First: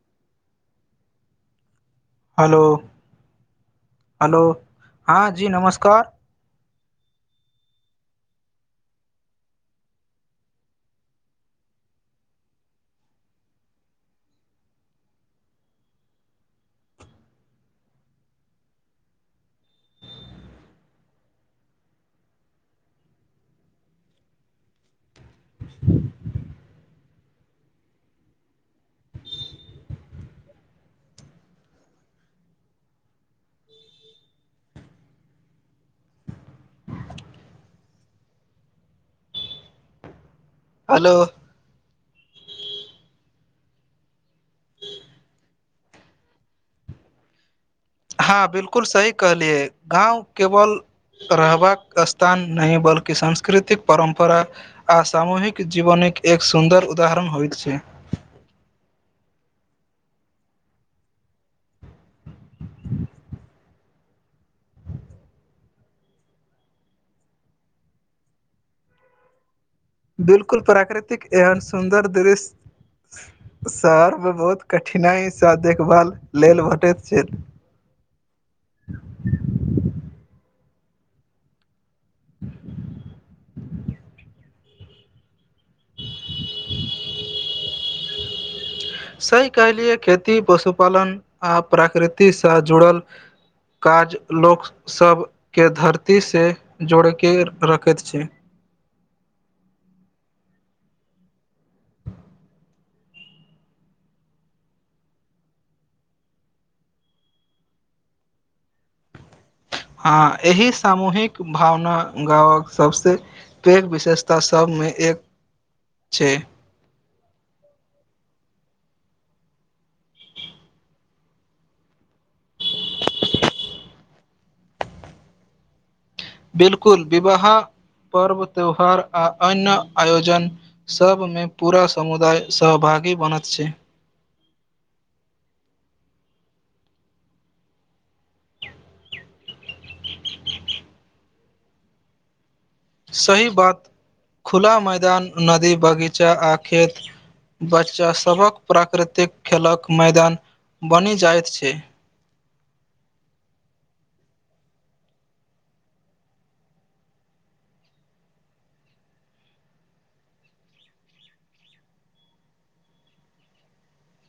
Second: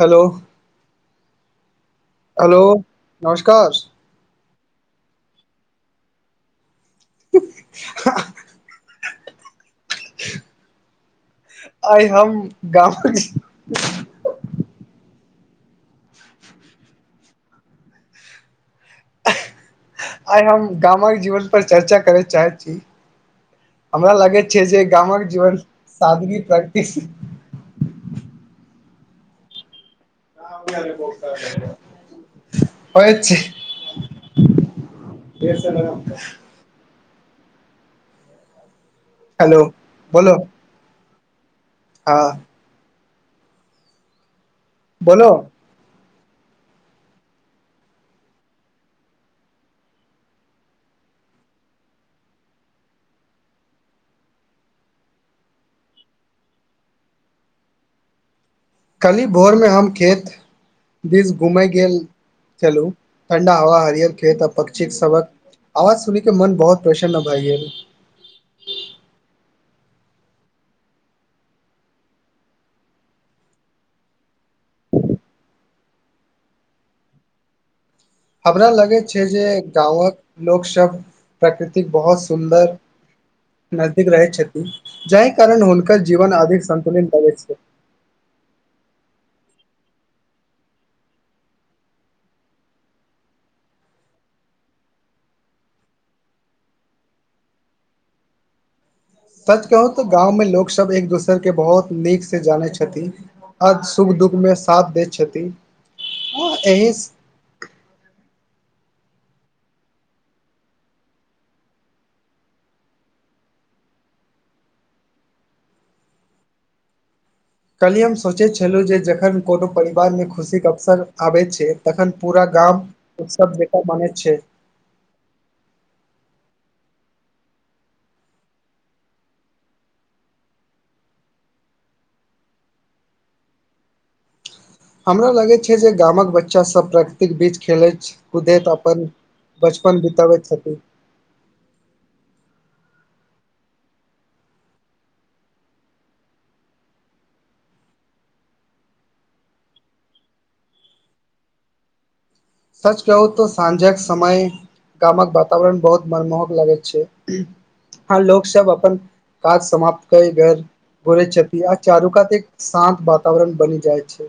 hello hello hello नमस्कार hello हाँ जी नमस्कार आहाँ आइ हम गाम गेलियै [inaudible] आइ हम गाम कऽ जीवन पर चर्चा करय चाहैत छी हमरा लागे छै जे गामक जीवन सादगी प्रैक्टिस [inaudible] न हो छै हेलो बोलो हलो हाँ बोलो हाँ बिलकुल सही कहलियै गाँव केवल रहबाक स्थान नहि बल्कि सांस्कृतिक परम्परा आ सामूहिक जीवन एक सुन्दर उदाहरण होइतइत छै कली भोर में हम खेत दिस घूमय गेल चलू ठंडा हवा हरियर खेत पक्षी सबक आवाज सुनी के मन बहुत प्रसन्न भइ गेल बिलकुल प्राकृतिक एहन सुन्दर दृश्य [inaudible] शहर में बहुत कठिनाइ सँ देखभाल लेल भेटैत छैथ हमरा लगे छै जे गाँवक लोक सब प्रकृतिक बहुत सुन्दर नजदीक रहै छथि जाहि कारण हुनकर जीवन अधिक सतुलित लगे छै [inaudible] सही कहलिए खेती पशुपालन आ प्रकृतिक सँ जुड़ल काज लोकसब के धरती सँ जोड़ि कऽ रखैत छै ह सच कहू तऽ गाँव में लोक सब एक दोसर के बहुत नीक से जानै छथिन आ शु दुख मे साथ दै छथि आ एहिस हँ एहि सामूहिक भावना गाँवक सबसे पैघ विशेषता सब मे एक छै कल्हि हम सोचैत छलहुँ जे जखन कोनो परिवारमे खुशीक अवसर आबैत छै तखन पूरा गाम उत्सव जेका मानैत छै बिलकुल विवाह पर्व त्यौहार आ अन्य आयोजन सभमे पूरा समुदाय सह भागी बनत छै हमरा लागैत छै जे गामक बच्चा सब प्राकृतिक बीच खेलैत कुदैत अपन बचपन बिताबैत छथि सही बात खुला मैदान नदी बगीचा आ खेत बच्चासभक प्राकृतिक खेलक मैदान बनि जाइत छै सच कहूं त साँझक समय गामक वातावरण बहुत मनमोहक लागैत छै हँ लोक सब अपन काज समाप्त कै के घुरैत छथि आ चारुकात एक शांत वातावरण बनि जाएत छै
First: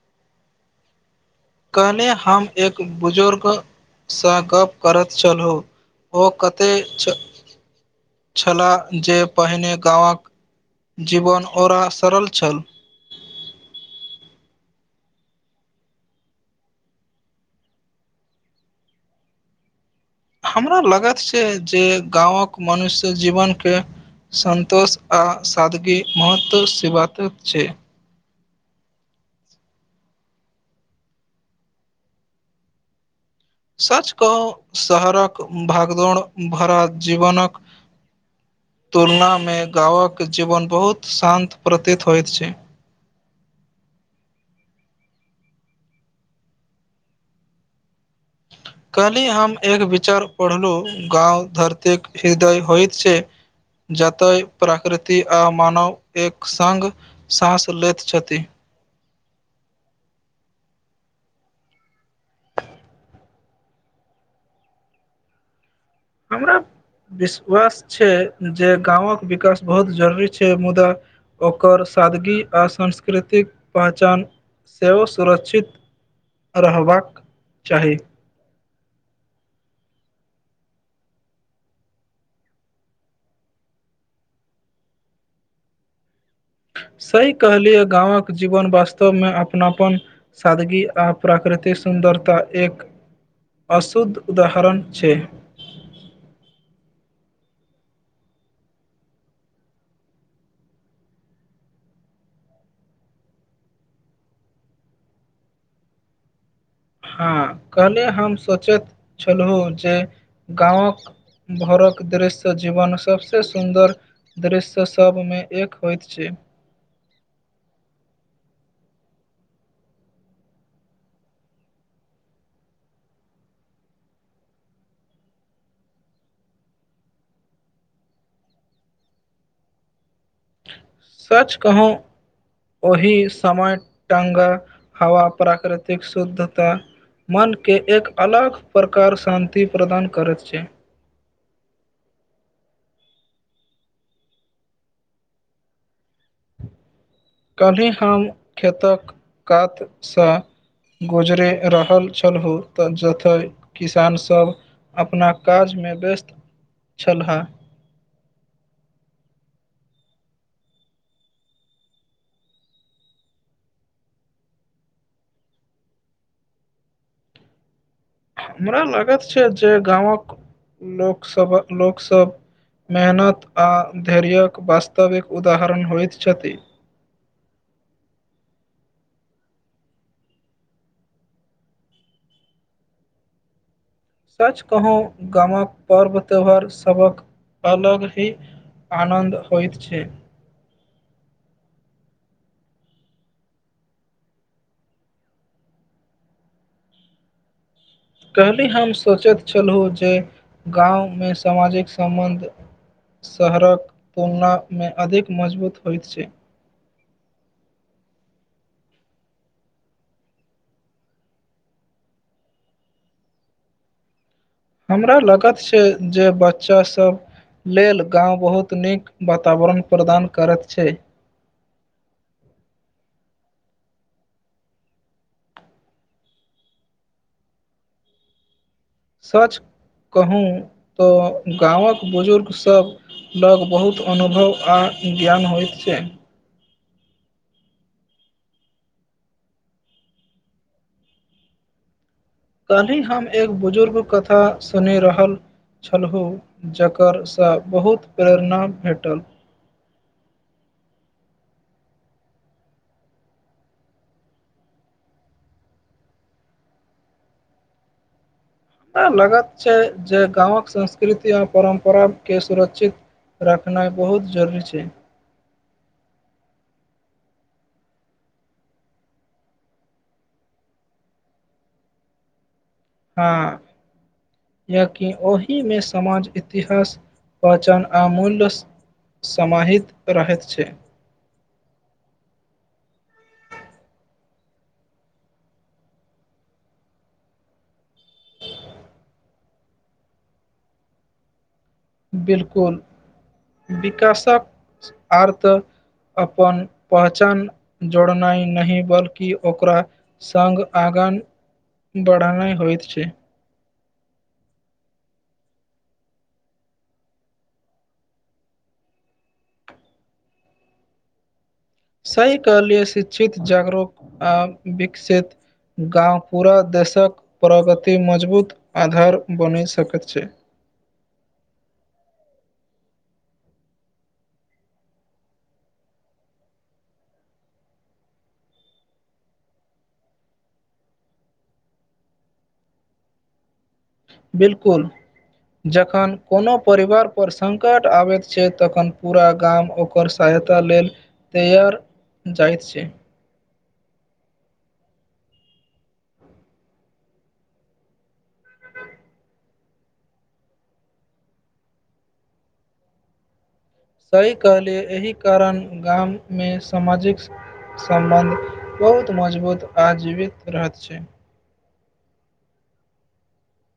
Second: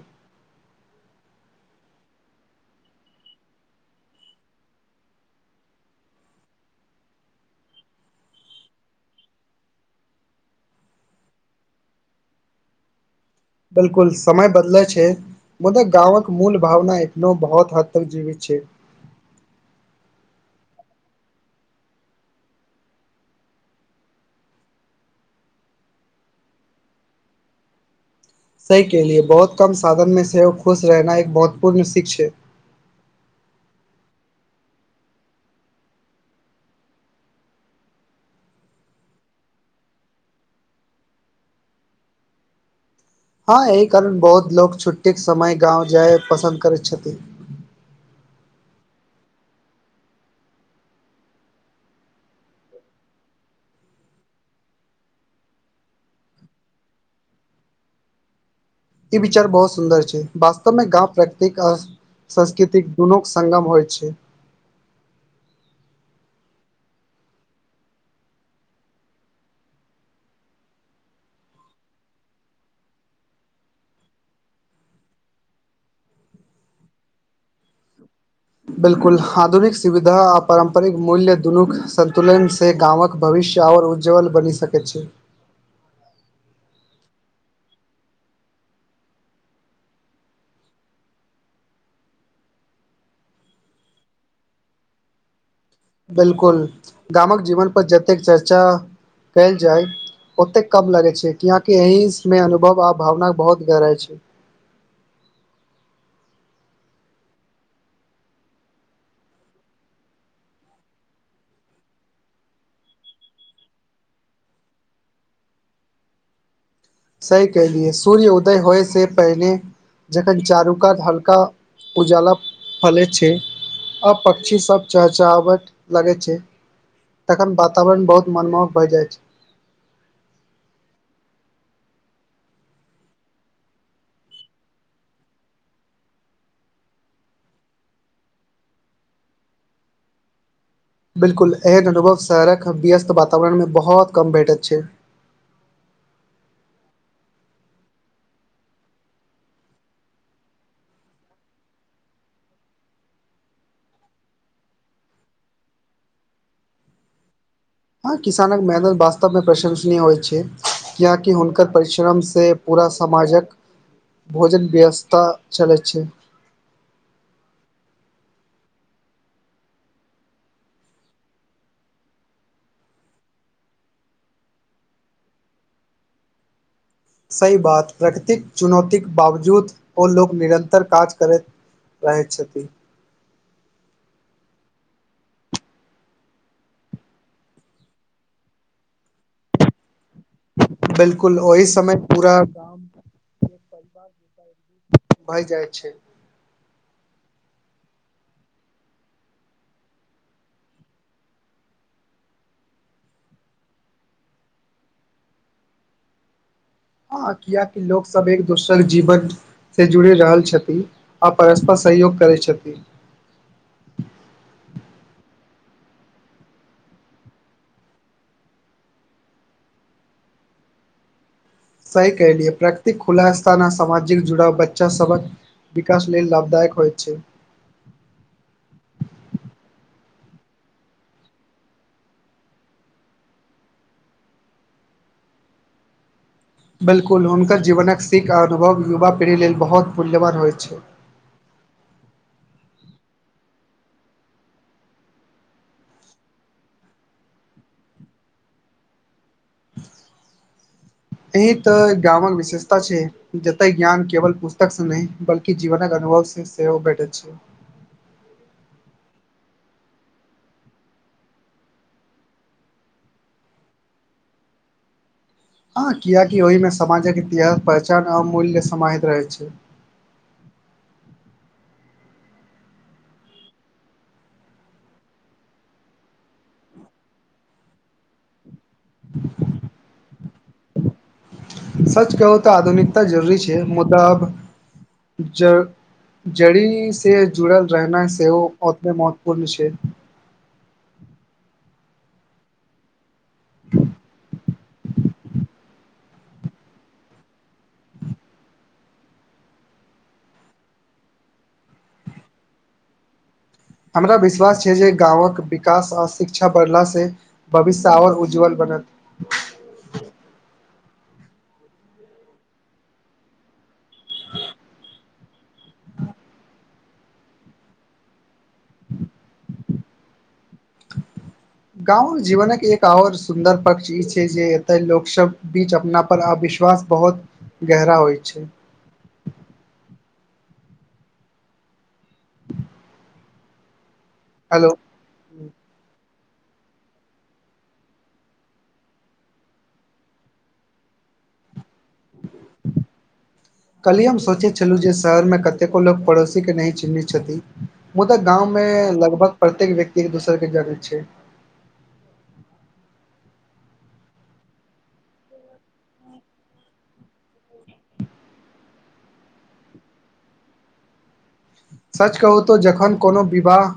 कल्हे हम एक बुजुर्गसँ गप करैत छलहु ओ कतेक छ छलाह जे पहिने गामक जीवन औरा सरल छल बिलकुल समय बदलै छै मुदाक गावक मूल भावना एकनो बहुत हद तक जीवित छै हमरा लागत छै जे गाँवक मनुष्य जीवनके संतोष आ सादगी महत्व सी बात छै सही कहलियै बहुत कम साधन मे सेहो खुश रहनाइ एक महत्वपूर्ण सीख छै [inaudible] सच कहूं शहरक भागदौड़ भरा जीवनक तुलनामे गांवक जीवन बहुत शान्त प्रतीत होइत छै हँ एहि कारण बहुत लोक छुट्टीके समय गाँव जाय पसन्द करैत छथि [inaudible] कल्हि हम एक विचार पढ़लू गाँंव धरतीक हृदय होयइत छै जतय प्राकृति आ मानव एक संग साँस लैत छथि ई विचार बहुत सुन्दर छै वास्तवमे गाँव प्राकृतिक अ सांस्कृतिक दुनूक संगम होइत छै हमरा विश्वास छै जे गामक विकास बहुत जरूरी छै मुदा ओकर सादगी आ सांस्कृतिक पहचान सेहो सुरक्षित रहबाक चाही बिल्कुल आधुनिक सुविधा आ पारम्परिक मूल्य दुनूक सन्तुलन से गामक भविष्य और उज्ज्वल बनि सकैत छै [inaudible] सही कहलियै गाँंवक जीवन वास्तव में अपनापन सादगी आ प्राकृतिक सुं सुन्दरता एक अशुद्ध उदाहरण छै बिलकुल गामक जीवन पर जतेक चर्चा कयल जायत ओते कम लगै छै कियाकि एहि मे अनुभव आ भावना क बहुत गहराई छै [inaudible] हँ कल्हि हम सोचैत छलहुँ जे गाँवक भोरक दृश्य जीवन सबसे सुन्दर दृश्य सब मे एक होइत छै सही कलियए सूर्य उदय होय से पहिनेे जखन चारु कात हल्का उजाला फलैत छै आ पक्षी सब चहचहावट लागै छै तखन वातावरण बहुत मनमोहक भए जाइत छै सच कहूँ ओहि समय टााँंगा हवा प्राकृतिक शुद्धता मनके एक अलग प्रकार शान्ति प्रदान करैत छै बिल्कुल एहन अनुभव शहरक व्यस्त वातावरणमे बहुत कम भेटैत छै [inaudible] कनि हम खेतक कातसँ गुजरे रहल छलहु तऽ जतय किसानसभ अपना काजमे व्यस्त छलए हा हँ किसानक मेहनत वास्तवमे प्रशंसनीय होइ छै किआाकि हुनकर परिश्रम से पूरा समाजक भोजन व्यवस्थता चलै छै हमरा लागत छै जे गाँवक लोकसभ लोकसभ मेहनत आ धैर्य्यक वास्तविक उदाहरण होइत छथि सही बात प्रकृतिक चुनौते बावजूद ओ लोग निरन्तर काज करैत रहैत छथि सच कहू गामक पर्व त्योहार सबक अलग ही आनन्द होइ छै बिलकुल ओहि समय पूरा भए जाइ छै कहल्लहि हम सोचैत छलहु जे गाँवमे सामाजिक सम्बन्ध शहरक तुलनामे अधिक मजबूत होइत छै हँ किया की लोक सब एक दोसर जीवक से जुड़ि रहल छथि आ परस्पर सहयोग करैत छथिन हमरा लागत छै जे बच्चासभ लेल गाम बहुत नीक वातावरण प्रदान करैत छै सही कलिहयै प्राकृतिक खुलासा न सामाजिक जुड़ाव बच्चा सबक विकाश लेलील लाभदायक हो छै सच कहू तऽ गामक बुजुर्गसभ लोक बहुत अनुभव आ ज्ञान हो छै बिल्कुल हुनकर जीवनक सीख आ अनुभव युवा पीढ़ी लेल बहुत मूल्यवान होइत छै [inaudible] काल्हि हम एक बुजुर्ग कथा सुनि रहल छलहु जकरसँ बहुत प्रेरणा भेटल [inaudible] एहि तऽ गामक विशेषता छै जतय ज्ञान केवल पुस्तकसँ नहि बल्कि जीवनक अ अनुभव सि सेहो भैटैत छै हमरा लागत छै जे गामक संस्कृति आओर परम्पराके सुरक्षित रखनाइ बहुत जरूरी छै हँ किआकि ओहिमे समाजक इतिहास पहचान आ मूल्य समाहित रहैत छै [inaudible] हँ यकि ओहिमे समाज इतिहास पहचान आमूल्य समाहित रहैत छै सच कहू तऽ आधुनिकता जरूरी छै मुदाब ज जड़ी से जुड़ल रहना सेव ओतने महत्वपूर्ण छै [inaudible] बिलकुल विकासक आर्थ अपन पहचान जोड़नाइ नहि बल्कि ओकरा सङ्ग आग गाँ बढ़ेनाइ होइत छै हमरा विश्वास छै जे गाँंवक विकास आ शिक्षा बढ़ला से भविष्य आओर उज्जवल बढ़ [inaudible] सही कहलीअई शिक्षित जागरूक आ विकसित गांव पूरा देशक प्रगति मजबूत आधार बनि सकैत छैइ [inaudible] गाँंव जीवनक एक आओर सुन्दर पक्ष ई छैइ जे एतय लोक सब बीच अपना पर आविष् विश्वास बहुत गहरा होइ छैइ हेलो बिलकुल जखन कोनो परिवारपर संकट आबैत छैइ तखन पूरा गाम ओकर सहायता लेल तैआर जाइत छैइ कल्हि हम सोचैत छलहुँ जे शहरमे कतेको लोक पड़ोसी के नहि चिन्हैत छथिन मुदा गाम ग में लगभग प्रत्येक व्यक्ति एक दोसर के जनैत छैइ सही कहलियै एहि कारण गाम में सामाजिक सम्बन्ध बहुत मजबूत आ जीवित रहत छैइ सच कहू त जखन कोनो विवाह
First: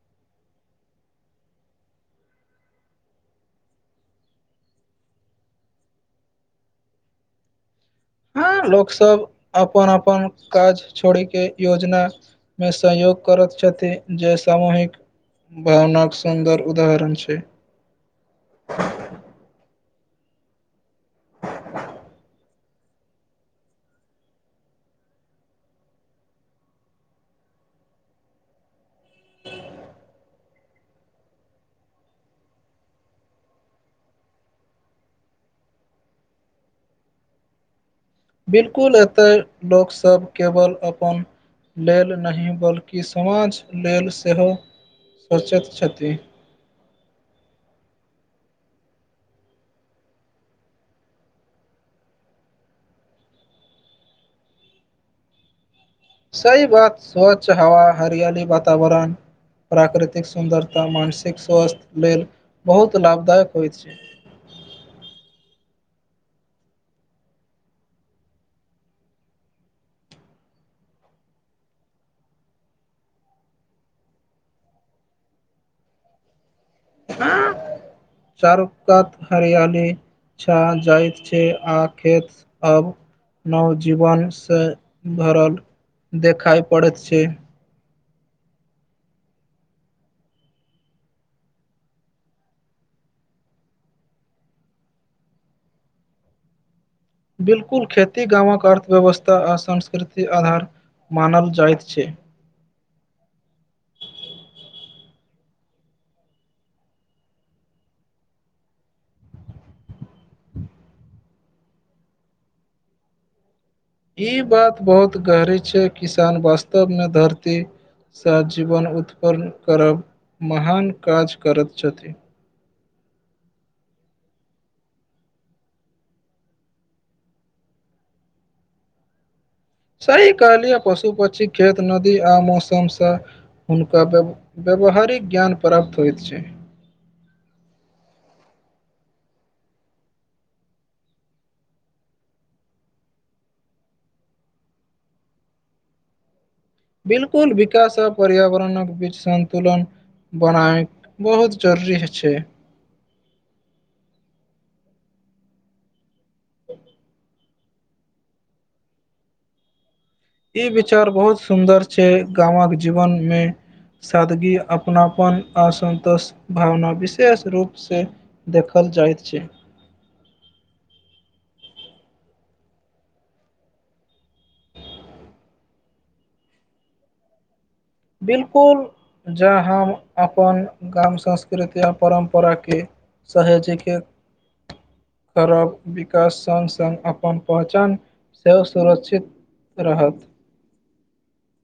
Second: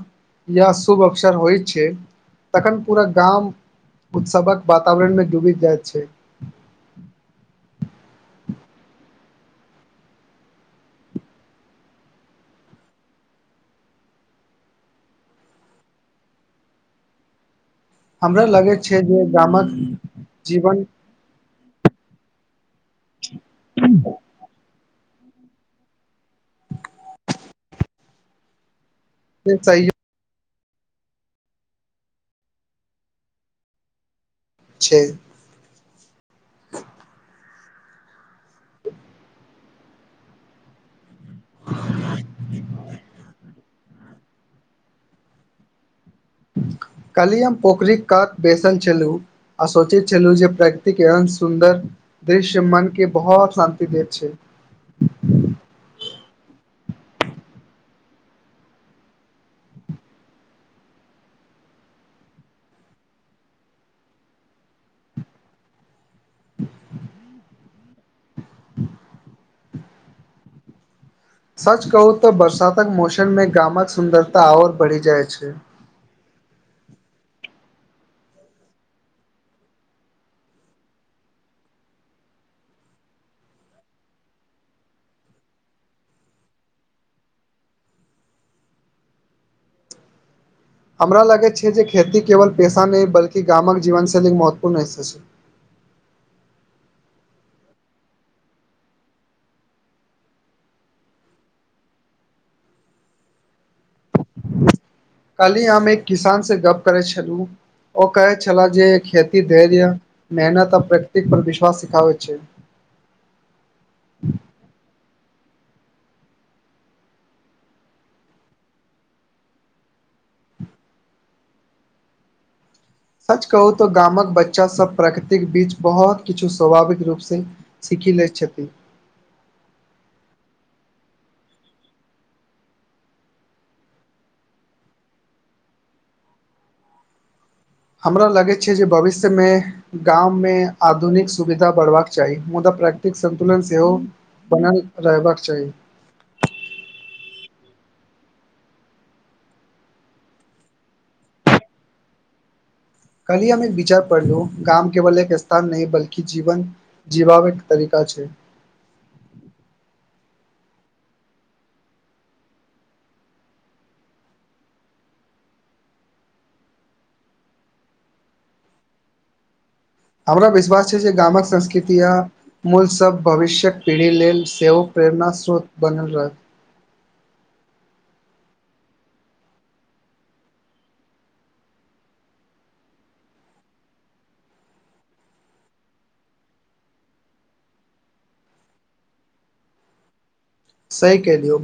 या शुभ अवसर होइत छैइ तखन पूरा गाम उत्सवक वातावरण में डूबि जाइत छैइ [inaudible] ह लोक सब अपन अपन काज छोड़ि के योजना में सहयोग कर छथि जे सामूहिक भावना के सुन्दर उदाहरण छैइ हमरा लगैत छैइ जे गामक जीवन [inaudible] से सही छैइ बिलकुल एतय लोकसब केवल अपन लेल नहि बल्कि समाज लेल सेहो सोचैत छथिन काल्हि हम पोखरिक कात बैसल छलौं आ सोचैत छलुं जे प्रकृतिक एहन सुन्दर दृश्य मन के बहुत शान्ति देैत छैइ ह [inaudible] सही बात स्वच्छ हवा हरियाली वातावरण प्राकृतिक सुन्दरता मानसिक स्वास्थ्य लेल बहुत लाभदायक होइ छैइ [inaudible] सच कहू तऽ बरसातक मौसम में गामक सुन्दरता और बढ़ि जाइ छैइ चारु कात हरियाली छा जाइत छैइ आ खेत अब नवजीवन से भरल देखाइ पड़ैत छैइ हमरा लगैत छैइ जे खेती केवल पेशा नई बल्कि गामक जीवन शैलीक महत्वपूर्ण हिस्सा छैइ [inaudible] बिलकुल खेती गाँवक अर्थव्यवस्था आ संस्कृतिक आधार मानल जाइत छैइ कल्हि हम एक किसान से गप्प करैत छलूं ओ के छला जे खेती धैर्य मेहनत आ प्रकर्तिक पर विश्वास सिखाबत छैइ [inaudible] कहबी छैइ किसान वास्तव में धरती सँ जीवन उत्पन्न करब महान काज करैत छथिन सच कहू तऽ गामक बच्चा सब प्रकृतिक बीच बहुत किछु स्वाभाविक रूप से सिख खि लैइतछति सही कहलिअइ पशु पक्षी खेत नदी आ मौसमसँ हुनका व्य व्यावहारिक ज्ञान प्राप्त होइत छैइ हमरा लगैइ छैइ जे भविष्य में गाममे आधुनिक सुविधा बढ़बाके चाही मुदा प्राकृतिक संन्तुलन सेहो बनल रहबाक चाही बिलकुल विकास आ पर्यावरणक बीच संन्तुलन बनाय बहुत जरूरीइ छै कली हममे एक विचार पढ़ लू गाम केवल एक स्थान नहि बल्कि जीवन जीवावेक तरीका छै ई विचार बहुत सुन्दर छै गामक जीवनमे सादगी अपनापन असन्तोष भावना विशेष रूपसँ देखल जाइत छै हमरा विश्वास छै जे गामक संस्कृति आ मूल सब भविष्यक पीढ़ी लेल सेहो प्रेम अपना स्रोत बनल रहत बिलकुल जँ हम अपन गाम संस्कृति आ परम्पराके सहेजके करब विकास सङ्ग सङ्ग अपन पहचान सँ सुरक्षित रहत सही क दियौ